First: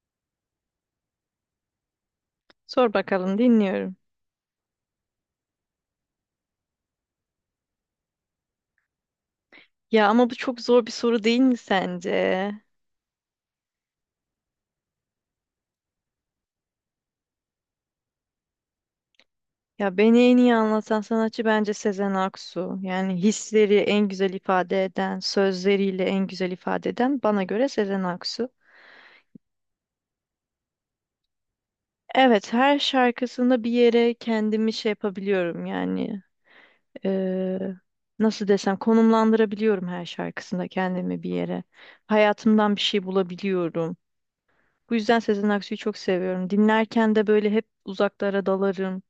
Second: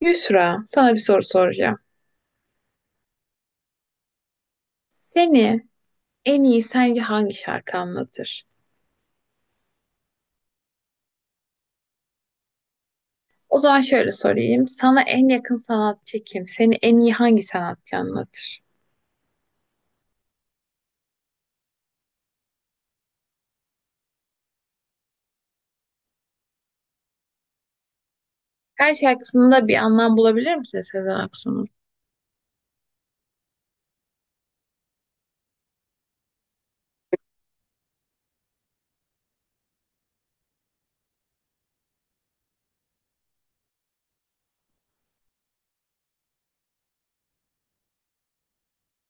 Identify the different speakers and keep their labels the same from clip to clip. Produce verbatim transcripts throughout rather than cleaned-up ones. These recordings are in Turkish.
Speaker 1: Yusra, sana bir soru soracağım.
Speaker 2: Sor bakalım, dinliyorum.
Speaker 1: Seni en iyi sence hangi şarkı anlatır?
Speaker 2: Ya ama bu çok zor bir soru değil mi sence?
Speaker 1: O zaman şöyle sorayım. Sana en yakın sanatçı kim? Seni en iyi hangi sanatçı anlatır?
Speaker 2: Ya beni en iyi anlatan sanatçı bence Sezen Aksu. Yani hisleri en güzel ifade eden, sözleriyle en güzel ifade eden bana göre Sezen Aksu.
Speaker 1: Her şarkısında bir anlam bulabilir misin Sezen Aksu'nun?
Speaker 2: Evet, her şarkısında bir yere kendimi şey yapabiliyorum yani. eee, nasıl desem konumlandırabiliyorum her şarkısında kendimi bir yere. Hayatımdan bir şey bulabiliyorum. Bu yüzden Sezen Aksu'yu çok seviyorum. Dinlerken de böyle hep uzaklara dalarım,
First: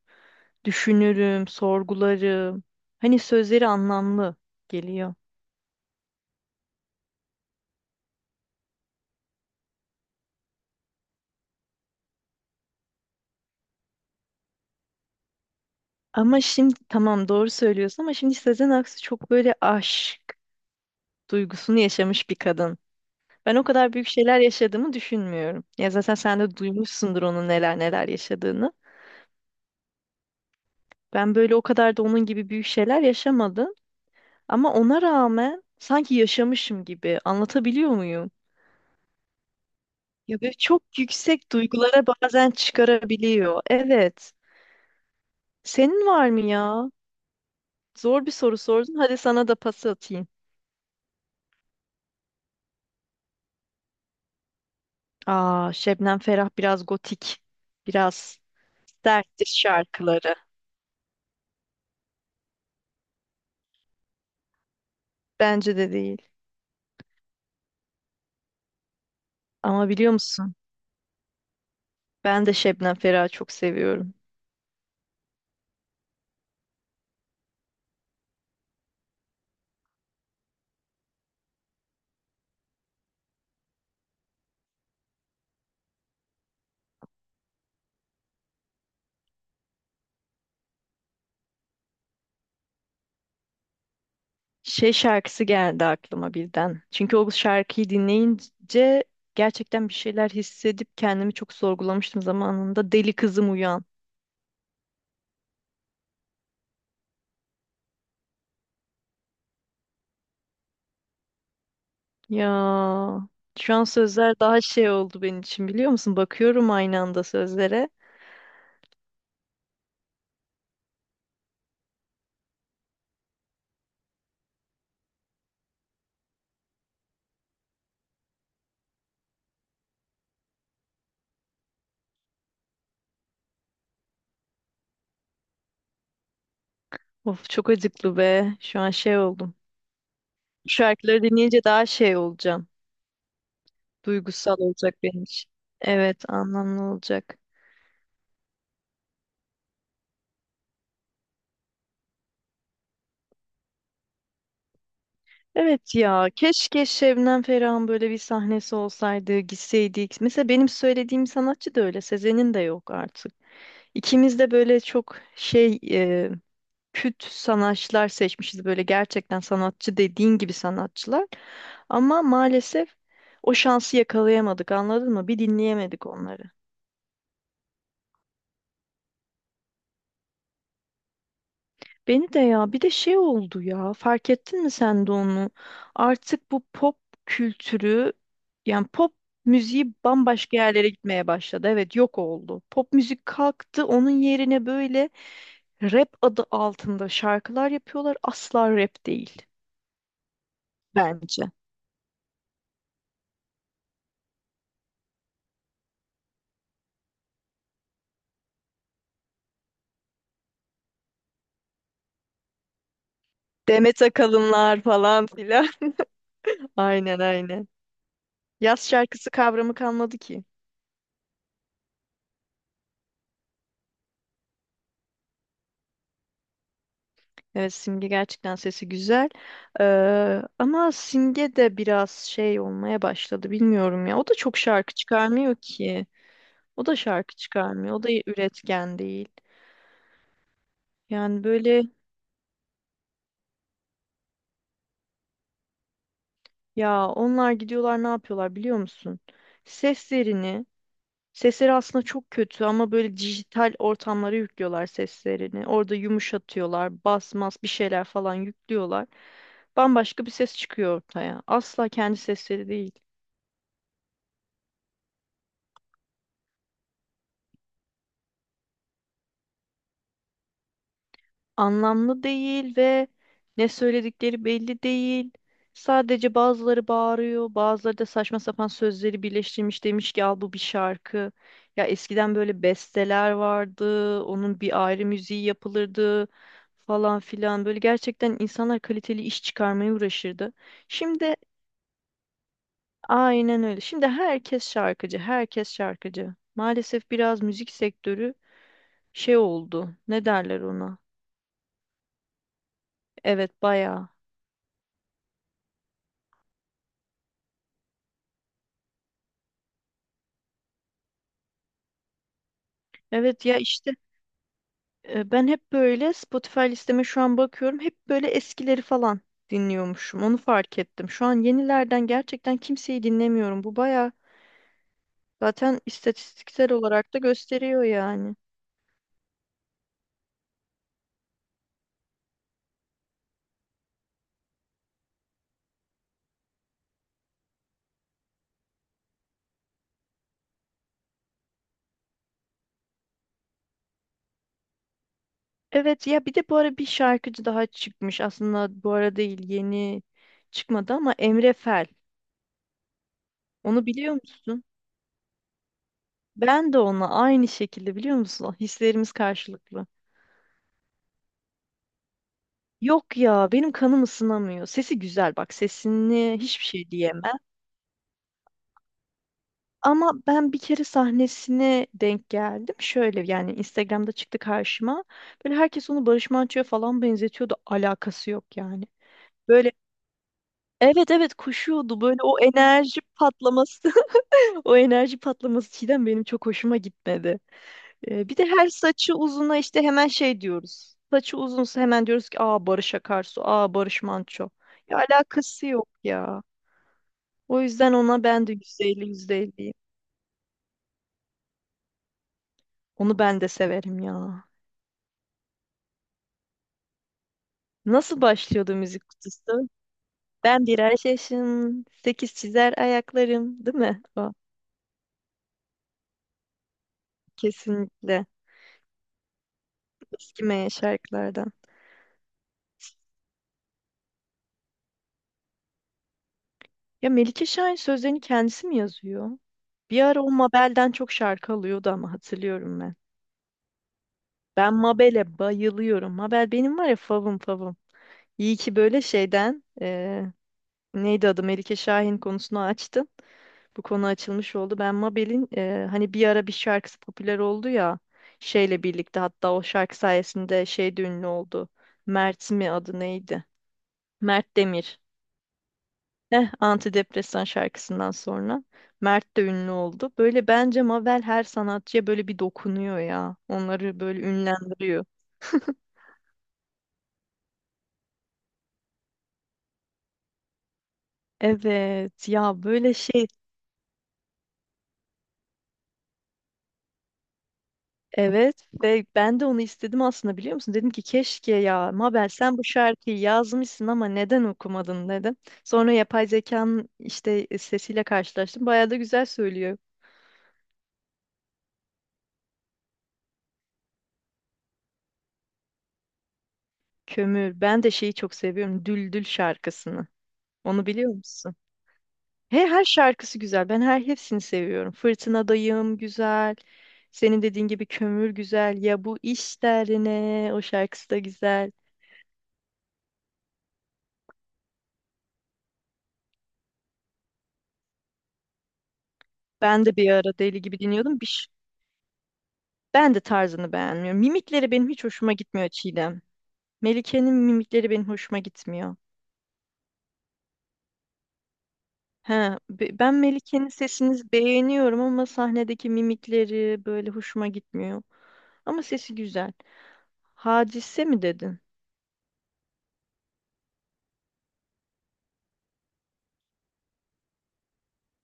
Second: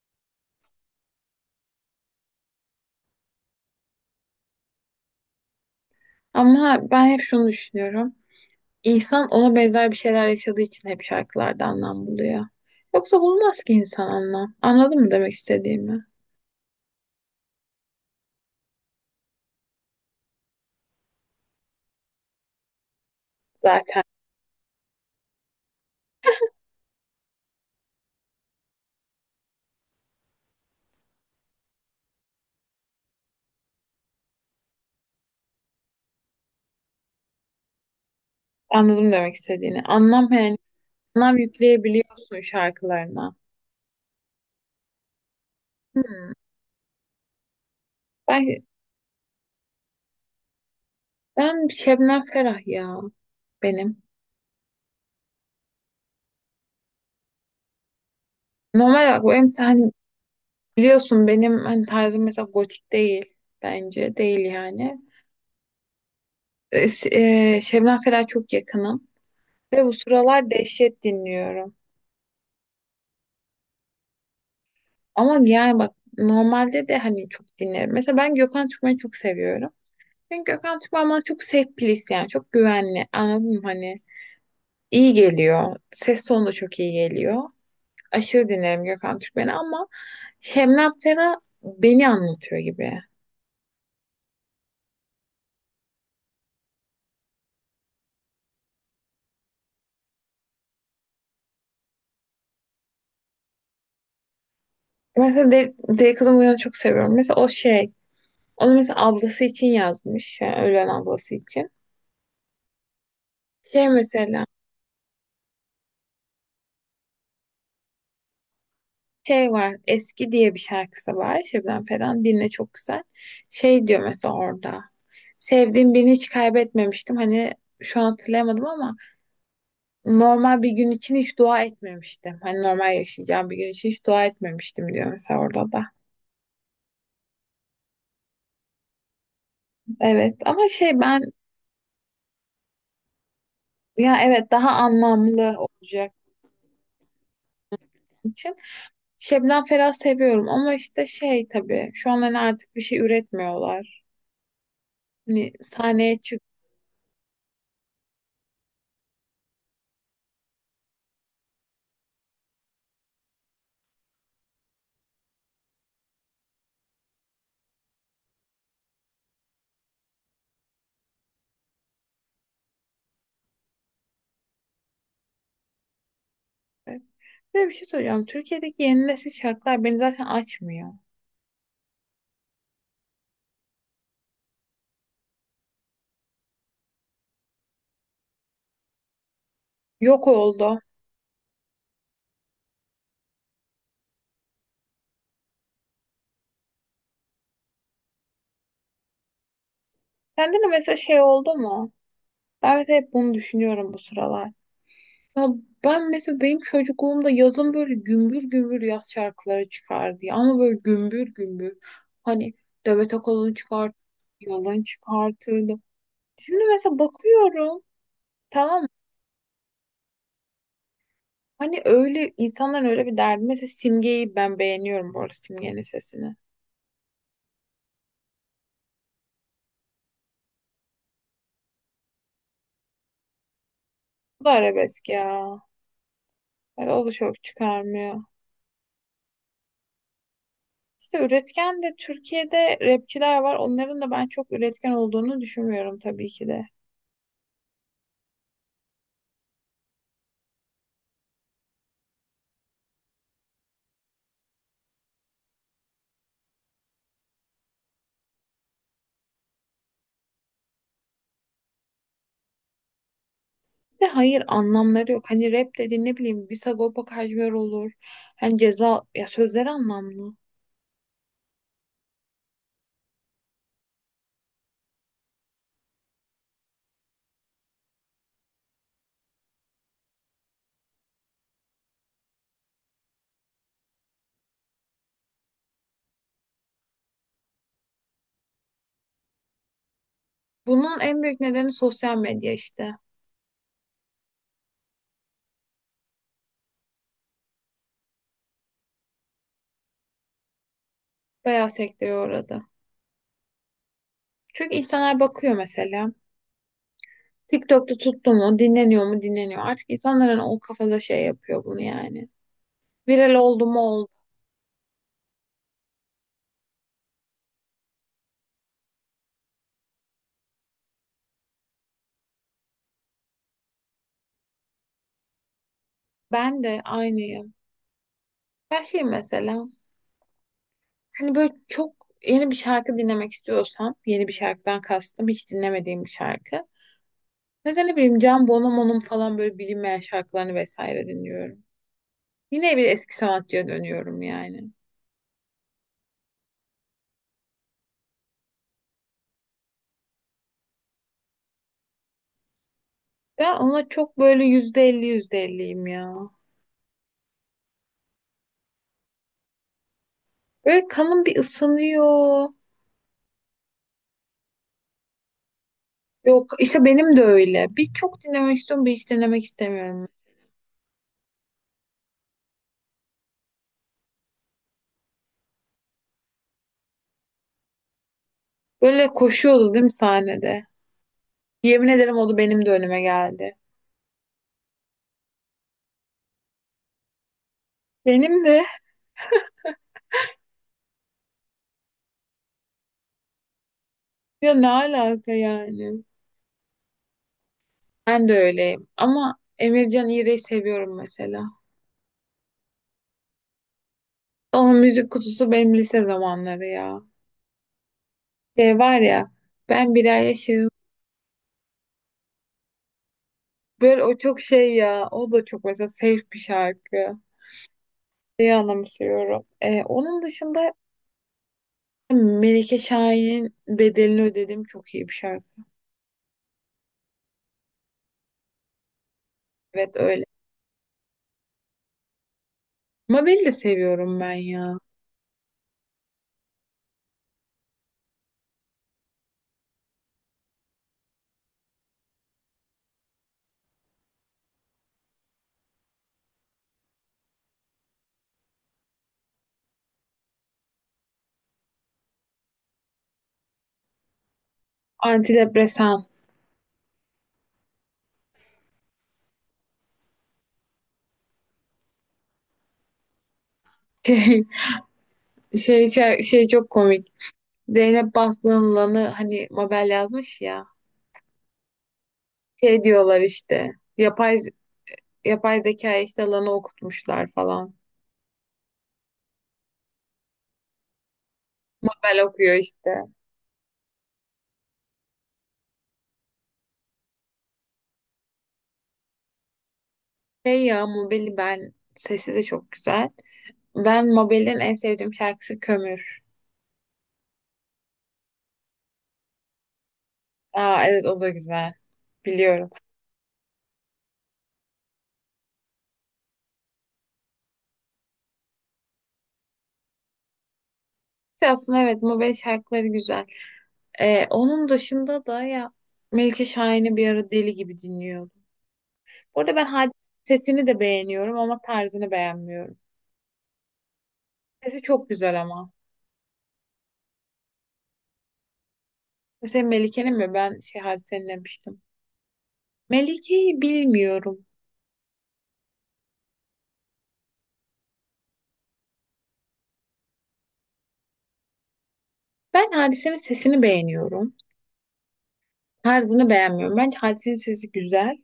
Speaker 2: düşünürüm, sorgularım. Hani sözleri anlamlı geliyor.
Speaker 1: Ama ben hep şunu düşünüyorum. İnsan ona benzer bir şeyler yaşadığı için hep şarkılarda anlam buluyor. Yoksa bulmaz ki insan anlam. Anladın mı demek istediğimi?
Speaker 2: Ama şimdi tamam doğru söylüyorsun, ama şimdi Sezen Aksu çok böyle aşk duygusunu yaşamış bir kadın. Ben o kadar
Speaker 1: Zaten
Speaker 2: büyük şeyler yaşadığımı düşünmüyorum. Ya zaten sen de duymuşsundur onun neler neler yaşadığını. Ben böyle o kadar da onun gibi büyük şeyler yaşamadım. Ama ona rağmen sanki yaşamışım gibi anlatabiliyor muyum?
Speaker 1: anladım demek istediğini. Anlam
Speaker 2: Ya böyle
Speaker 1: yani
Speaker 2: çok
Speaker 1: anlam
Speaker 2: yüksek duygulara
Speaker 1: yükleyebiliyorsun
Speaker 2: bazen
Speaker 1: şarkılarına.
Speaker 2: çıkarabiliyor. Evet. Senin var
Speaker 1: Hmm.
Speaker 2: mı ya? Zor bir
Speaker 1: Ben
Speaker 2: soru sordun. Hadi sana da pas atayım.
Speaker 1: Ben Şebnem Ferah ya benim.
Speaker 2: Aa, Şebnem Ferah biraz gotik. Biraz
Speaker 1: Normal olarak bu
Speaker 2: serttir
Speaker 1: benim hani
Speaker 2: şarkıları.
Speaker 1: biliyorsun benim hani tarzım mesela gotik değil bence değil yani.
Speaker 2: Bence de değil.
Speaker 1: E, s- e, Şebnem Ferah çok yakınım ve
Speaker 2: Ama
Speaker 1: bu
Speaker 2: biliyor
Speaker 1: sıralar
Speaker 2: musun?
Speaker 1: dehşet dinliyorum.
Speaker 2: Ben de Şebnem Ferah'ı çok seviyorum.
Speaker 1: Ama yani bak normalde de hani çok dinlerim. Mesela ben Gökhan Türkmen'i çok seviyorum. Çünkü Gökhan Türkmen bana çok safe place, yani çok güvenli, anladın mı hani iyi geliyor. Ses tonu da çok iyi geliyor. Aşırı dinlerim Gökhan Türkmen'i ama Şebnem Ferah beni anlatıyor gibi.
Speaker 2: Şey şarkısı geldi aklıma birden. Çünkü o şarkıyı dinleyince gerçekten bir şeyler hissedip kendimi çok sorgulamıştım zamanında. Deli kızım uyan.
Speaker 1: Mesela de, Deli Kızım Uyan'ı çok seviyorum. Mesela o şey, onu mesela ablası için yazmış. Yani ölen ablası için.
Speaker 2: Ya şu an
Speaker 1: Şey
Speaker 2: sözler
Speaker 1: mesela,
Speaker 2: daha şey oldu benim için, biliyor musun? Bakıyorum aynı anda sözlere.
Speaker 1: şey var, Eski diye bir şarkısı var. Şebnem Ferah'ın dinle çok güzel. Şey diyor mesela orada. Sevdiğim birini hiç kaybetmemiştim. Hani şu an hatırlayamadım ama normal bir gün için hiç dua etmemiştim. Hani normal yaşayacağım bir gün için hiç dua etmemiştim diyor mesela orada da.
Speaker 2: Of çok acıklı be. Şu an şey oldum.
Speaker 1: Evet ama şey ben.
Speaker 2: Şarkıları dinleyince daha şey olacağım.
Speaker 1: Ya evet
Speaker 2: Duygusal
Speaker 1: daha
Speaker 2: olacak benim için.
Speaker 1: anlamlı olacak
Speaker 2: Evet, anlamlı olacak.
Speaker 1: için. Şebnem Ferah seviyorum ama işte şey tabii şu an hani artık bir şey üretmiyorlar. Hani
Speaker 2: Evet
Speaker 1: sahneye
Speaker 2: ya,
Speaker 1: çıktı.
Speaker 2: keşke Şebnem Ferah'ın böyle bir sahnesi olsaydı, gitseydik. Mesela benim söylediğim sanatçı da öyle, Sezen'in de yok artık. İkimiz de böyle çok şey, e, küt sanatçılar seçmişiz. Böyle gerçekten sanatçı dediğin gibi sanatçılar. Ama maalesef o şansı yakalayamadık, anladın mı? Bir dinleyemedik onları.
Speaker 1: Bir de bir şey soracağım. Türkiye'deki yeni nesil şarkılar beni zaten açmıyor.
Speaker 2: Beni de ya, bir de şey oldu ya, fark ettin mi sen de onu? Artık bu pop kültürü, yani pop müziği
Speaker 1: Yok
Speaker 2: bambaşka
Speaker 1: oldu.
Speaker 2: yerlere gitmeye başladı. Evet yok oldu. Pop müzik kalktı, onun yerine böyle rap adı altında şarkılar yapıyorlar. Asla rap değil
Speaker 1: Sende de mesela şey
Speaker 2: bence.
Speaker 1: oldu mu? Ben mesela hep bunu düşünüyorum bu sıralar. Ya ben mesela benim çocukluğumda yazın böyle gümbür gümbür yaz şarkıları çıkardı ya. Ama böyle gümbür gümbür. Hani Demet Akalın çıkarttı.
Speaker 2: Demet Akalınlar
Speaker 1: Yalın
Speaker 2: falan filan.
Speaker 1: çıkartırdı. Şimdi mesela
Speaker 2: Aynen aynen.
Speaker 1: bakıyorum, tamam mı?
Speaker 2: Yaz şarkısı kavramı kalmadı ki.
Speaker 1: Hani öyle insanların öyle bir derdi. Mesela Simge'yi ben beğeniyorum bu arada, Simge'nin sesini.
Speaker 2: Evet, Simge gerçekten sesi güzel. Ee, ama Simge de biraz şey olmaya başladı, bilmiyorum ya. O da
Speaker 1: Bu da
Speaker 2: çok şarkı
Speaker 1: arabesk
Speaker 2: çıkarmıyor
Speaker 1: ya.
Speaker 2: ki. O
Speaker 1: Böyle
Speaker 2: da
Speaker 1: o da
Speaker 2: şarkı
Speaker 1: çok
Speaker 2: çıkarmıyor. O da
Speaker 1: çıkarmıyor.
Speaker 2: üretken değil.
Speaker 1: İşte
Speaker 2: Yani
Speaker 1: üretken
Speaker 2: böyle
Speaker 1: de Türkiye'de rapçiler var. Onların da ben çok üretken olduğunu düşünmüyorum tabii ki de.
Speaker 2: ya, onlar gidiyorlar ne yapıyorlar biliyor musun? Seslerini, sesleri aslında çok kötü ama böyle dijital ortamlara yüklüyorlar seslerini. Orada yumuşatıyorlar, bas mas bir şeyler falan yüklüyorlar. Bambaşka bir ses çıkıyor ortaya. Asla kendi sesleri değil.
Speaker 1: Bir de hayır anlamları yok. Hani rap dediğin ne bileyim bir Sagopa Kajmer olur. Hani ceza ya, sözleri anlamlı.
Speaker 2: Anlamlı değil ve ne söyledikleri belli değil. Sadece bazıları bağırıyor, bazıları da saçma sapan sözleri birleştirmiş, demiş ki al bu bir şarkı. Ya eskiden böyle besteler vardı, onun bir ayrı müziği yapılırdı falan filan. Böyle gerçekten insanlar kaliteli iş çıkarmaya uğraşırdı.
Speaker 1: Bunun en
Speaker 2: Şimdi
Speaker 1: büyük nedeni sosyal medya işte.
Speaker 2: aynen öyle. Şimdi herkes şarkıcı, herkes şarkıcı. Maalesef biraz müzik sektörü şey oldu. Ne derler ona?
Speaker 1: Bayağı sekteye uğradı.
Speaker 2: Evet, bayağı.
Speaker 1: Çünkü insanlar bakıyor mesela. TikTok'ta tuttu mu, dinleniyor mu, dinleniyor. Artık insanların o kafada şey yapıyor bunu yani. Viral
Speaker 2: Evet ya
Speaker 1: oldu mu
Speaker 2: işte.
Speaker 1: oldu.
Speaker 2: E, Ben hep böyle Spotify listeme şu an bakıyorum. Hep böyle eskileri falan dinliyormuşum. Onu fark ettim. Şu an yenilerden gerçekten kimseyi dinlemiyorum. Bu baya, zaten
Speaker 1: Ben
Speaker 2: istatistiksel
Speaker 1: de
Speaker 2: olarak da
Speaker 1: aynıyım.
Speaker 2: gösteriyor yani.
Speaker 1: Ben şey mesela hani böyle çok yeni bir şarkı dinlemek istiyorsam, yeni bir şarkıdan kastım hiç dinlemediğim bir şarkı. Mesela ne bileyim Can Bonomo'nun falan böyle bilinmeyen şarkılarını vesaire dinliyorum. Yine bir eski sanatçıya dönüyorum yani.
Speaker 2: Evet ya, bir de bu ara bir şarkıcı daha çıkmış. Aslında bu ara değil, yeni çıkmadı ama Emre Fel.
Speaker 1: Ben
Speaker 2: Onu
Speaker 1: ona
Speaker 2: biliyor
Speaker 1: çok böyle
Speaker 2: musun?
Speaker 1: yüzde elli yüzde elliyim ya.
Speaker 2: Ben de ona aynı şekilde, biliyor musun? Hislerimiz karşılıklı.
Speaker 1: Böyle kanım bir ısınıyor.
Speaker 2: Yok ya, benim kanım ısınamıyor. Sesi güzel, bak sesini
Speaker 1: Yok
Speaker 2: hiçbir
Speaker 1: işte
Speaker 2: şey
Speaker 1: benim de
Speaker 2: diyemem.
Speaker 1: öyle. Bir çok dinlemek istiyorum, bir hiç dinlemek istemiyorum.
Speaker 2: Ama ben bir kere sahnesine denk geldim. Şöyle yani Instagram'da çıktı karşıma. Böyle herkes onu Barış Manço'ya falan benzetiyordu. Alakası yok yani.
Speaker 1: Böyle
Speaker 2: Böyle
Speaker 1: koşuyordu değil mi sahnede?
Speaker 2: evet evet
Speaker 1: Yemin
Speaker 2: koşuyordu.
Speaker 1: ederim
Speaker 2: Böyle
Speaker 1: o da
Speaker 2: o
Speaker 1: benim de önüme
Speaker 2: enerji
Speaker 1: geldi.
Speaker 2: patlaması. O enerji patlaması Çiğdem benim çok hoşuma gitmedi. Ee, bir
Speaker 1: Benim
Speaker 2: de
Speaker 1: de.
Speaker 2: her saçı uzuna işte hemen şey diyoruz. Saçı uzunsa hemen diyoruz ki aa Barış Akarsu, aa Barış Manço.
Speaker 1: Ya ne
Speaker 2: Ya
Speaker 1: alaka
Speaker 2: alakası yok
Speaker 1: yani?
Speaker 2: ya. O yüzden ona
Speaker 1: Ben de
Speaker 2: ben de yüzde
Speaker 1: öyleyim.
Speaker 2: elli
Speaker 1: Ama
Speaker 2: yüzde %50'yim.
Speaker 1: Emircan İğrek'i seviyorum mesela.
Speaker 2: Onu ben de severim ya.
Speaker 1: Onun müzik kutusu benim lise zamanları ya.
Speaker 2: Nasıl başlıyordu
Speaker 1: Şey var
Speaker 2: müzik
Speaker 1: ya,
Speaker 2: kutusu?
Speaker 1: ben bir ay
Speaker 2: Ben
Speaker 1: yaşım.
Speaker 2: birer yaşım sekiz çizer ayaklarım, değil mi?
Speaker 1: Böyle o
Speaker 2: O
Speaker 1: çok şey ya. O da çok mesela safe bir şarkı.
Speaker 2: kesinlikle
Speaker 1: Şeyi anımsıyorum. Ee, onun
Speaker 2: eskimeyen
Speaker 1: dışında
Speaker 2: şarkılardan.
Speaker 1: Melike Şahin'in bedelini ödedim çok iyi bir şarkı.
Speaker 2: Ya Melike Şahin sözlerini kendisi mi yazıyor?
Speaker 1: Evet
Speaker 2: Bir ara
Speaker 1: öyle.
Speaker 2: o Mabel'den çok şarkı alıyordu ama, hatırlıyorum ben.
Speaker 1: Mabel'i de seviyorum ben
Speaker 2: Ben
Speaker 1: ya.
Speaker 2: Mabel'e bayılıyorum. Mabel benim var ya favım favım. İyi ki böyle şeyden, neydi adı, Melike Şahin konusunu açtın. Bu konu açılmış oldu. Ben Mabel'in e, hani bir ara bir şarkısı popüler oldu ya, şeyle birlikte, hatta o şarkı sayesinde şey de ünlü oldu. Mert mi adı, neydi? Mert Demir.
Speaker 1: Antidepresan.
Speaker 2: Heh, antidepresan şarkısından sonra Mert de ünlü oldu. Böyle bence Mabel her sanatçıya böyle bir dokunuyor ya. Onları böyle
Speaker 1: Şey,
Speaker 2: ünlendiriyor.
Speaker 1: şey, şey, şey çok komik. Zeynep Bastık'ın lanı hani Mabel yazmış ya.
Speaker 2: Evet ya
Speaker 1: Şey
Speaker 2: böyle
Speaker 1: diyorlar
Speaker 2: şey.
Speaker 1: işte. Yapay yapay zeka işte lanı okutmuşlar falan.
Speaker 2: Evet ve ben de onu istedim aslında, biliyor musun? Dedim ki keşke ya
Speaker 1: Mabel
Speaker 2: Mabel
Speaker 1: okuyor
Speaker 2: sen bu
Speaker 1: işte.
Speaker 2: şarkıyı yazmışsın ama neden okumadın dedim. Sonra yapay zekanın işte e, sesiyle karşılaştım. Bayağı da güzel söylüyor.
Speaker 1: Şey ya, Mabel'i ben sesi de çok güzel. Ben Mabel'in en sevdiğim şarkısı Kömür.
Speaker 2: Kömür. Ben de şeyi çok seviyorum. Düldül şarkısını.
Speaker 1: Aa
Speaker 2: Onu
Speaker 1: evet,
Speaker 2: biliyor
Speaker 1: o da
Speaker 2: musun?
Speaker 1: güzel.
Speaker 2: He,
Speaker 1: Biliyorum.
Speaker 2: her şarkısı güzel. Ben her hepsini seviyorum. Fırtınadayım güzel. Senin dediğin gibi kömür güzel. Ya bu iş derine o şarkısı da
Speaker 1: Şey
Speaker 2: güzel.
Speaker 1: aslında evet mobil şarkıları güzel. Ee, onun dışında da ya Melike Şahin'i bir ara deli gibi dinliyordum. Bu arada ben
Speaker 2: Ben
Speaker 1: Hadise'nin
Speaker 2: de bir ara deli
Speaker 1: sesini de
Speaker 2: gibi dinliyordum.
Speaker 1: beğeniyorum
Speaker 2: Bir
Speaker 1: ama tarzını beğenmiyorum.
Speaker 2: Ben de tarzını beğenmiyorum. Mimikleri
Speaker 1: Sesi
Speaker 2: benim hiç
Speaker 1: çok
Speaker 2: hoşuma
Speaker 1: güzel
Speaker 2: gitmiyor
Speaker 1: ama.
Speaker 2: Çiğdem. Melike'nin mimikleri benim hoşuma gitmiyor.
Speaker 1: Mesela Melike'nin mi? Ben şey Hadise'nin demiştim.
Speaker 2: He, be- ben
Speaker 1: Melike'yi
Speaker 2: Melike'nin sesini
Speaker 1: bilmiyorum.
Speaker 2: beğeniyorum ama sahnedeki mimikleri böyle hoşuma gitmiyor. Ama sesi güzel. Hadise mi dedin?
Speaker 1: Ben Hadise'nin sesini beğeniyorum. Tarzını beğenmiyorum. Bence Hadise'nin sesi güzel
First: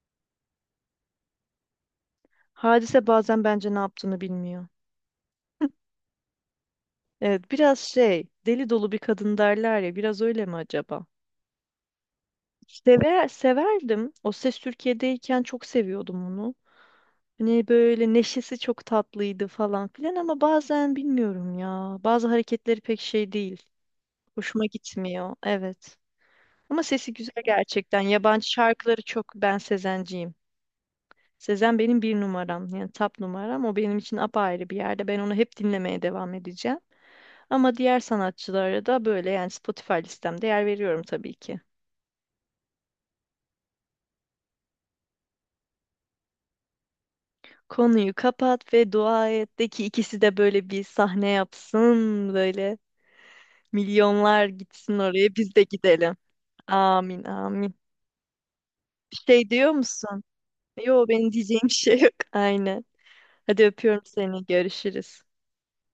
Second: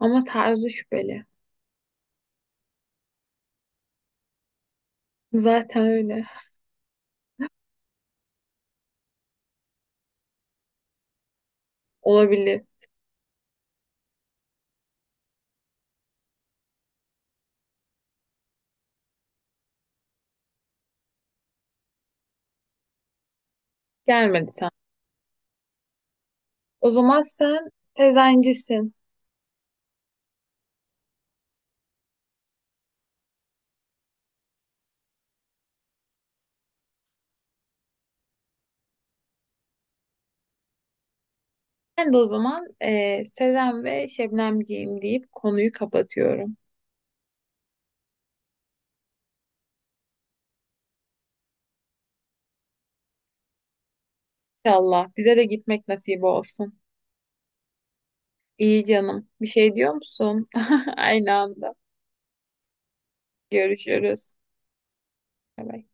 Speaker 1: ama tarzı şüpheli.
Speaker 2: Hadise bazen bence ne yaptığını bilmiyor.
Speaker 1: Zaten öyle.
Speaker 2: Evet, biraz şey, deli dolu bir kadın derler ya, biraz öyle mi acaba?
Speaker 1: Olabilir.
Speaker 2: Sever, severdim. O Ses Türkiye'deyken çok seviyordum onu. Hani böyle neşesi çok tatlıydı falan filan ama bazen bilmiyorum ya. Bazı hareketleri pek şey değil.
Speaker 1: Gelmedi
Speaker 2: Hoşuma
Speaker 1: sen.
Speaker 2: gitmiyor. Evet. Ama
Speaker 1: O
Speaker 2: sesi
Speaker 1: zaman
Speaker 2: güzel
Speaker 1: sen
Speaker 2: gerçekten. Yabancı
Speaker 1: Sezencisin.
Speaker 2: şarkıları çok, ben Sezenciyim. Sezen benim bir numaram. Yani top numaram. O benim için apayrı bir yerde. Ben onu hep dinlemeye devam edeceğim. Ama diğer sanatçılara da böyle, yani Spotify listemde yer veriyorum tabii ki.
Speaker 1: Ben de o zaman eee Sezen ve Şebnemciğim deyip konuyu kapatıyorum.
Speaker 2: Konuyu kapat ve dua et de ki ikisi de böyle bir sahne yapsın, böyle milyonlar gitsin
Speaker 1: İnşallah
Speaker 2: oraya,
Speaker 1: bize de
Speaker 2: biz de
Speaker 1: gitmek
Speaker 2: gidelim.
Speaker 1: nasip olsun.
Speaker 2: Amin amin.
Speaker 1: İyi
Speaker 2: Bir
Speaker 1: canım. Bir
Speaker 2: şey diyor
Speaker 1: şey diyor
Speaker 2: musun?
Speaker 1: musun?
Speaker 2: Yo benim
Speaker 1: Aynı
Speaker 2: diyeceğim bir
Speaker 1: anda.
Speaker 2: şey yok. Aynen. Hadi öpüyorum
Speaker 1: Görüşürüz.
Speaker 2: seni. Görüşürüz.
Speaker 1: Bay bay.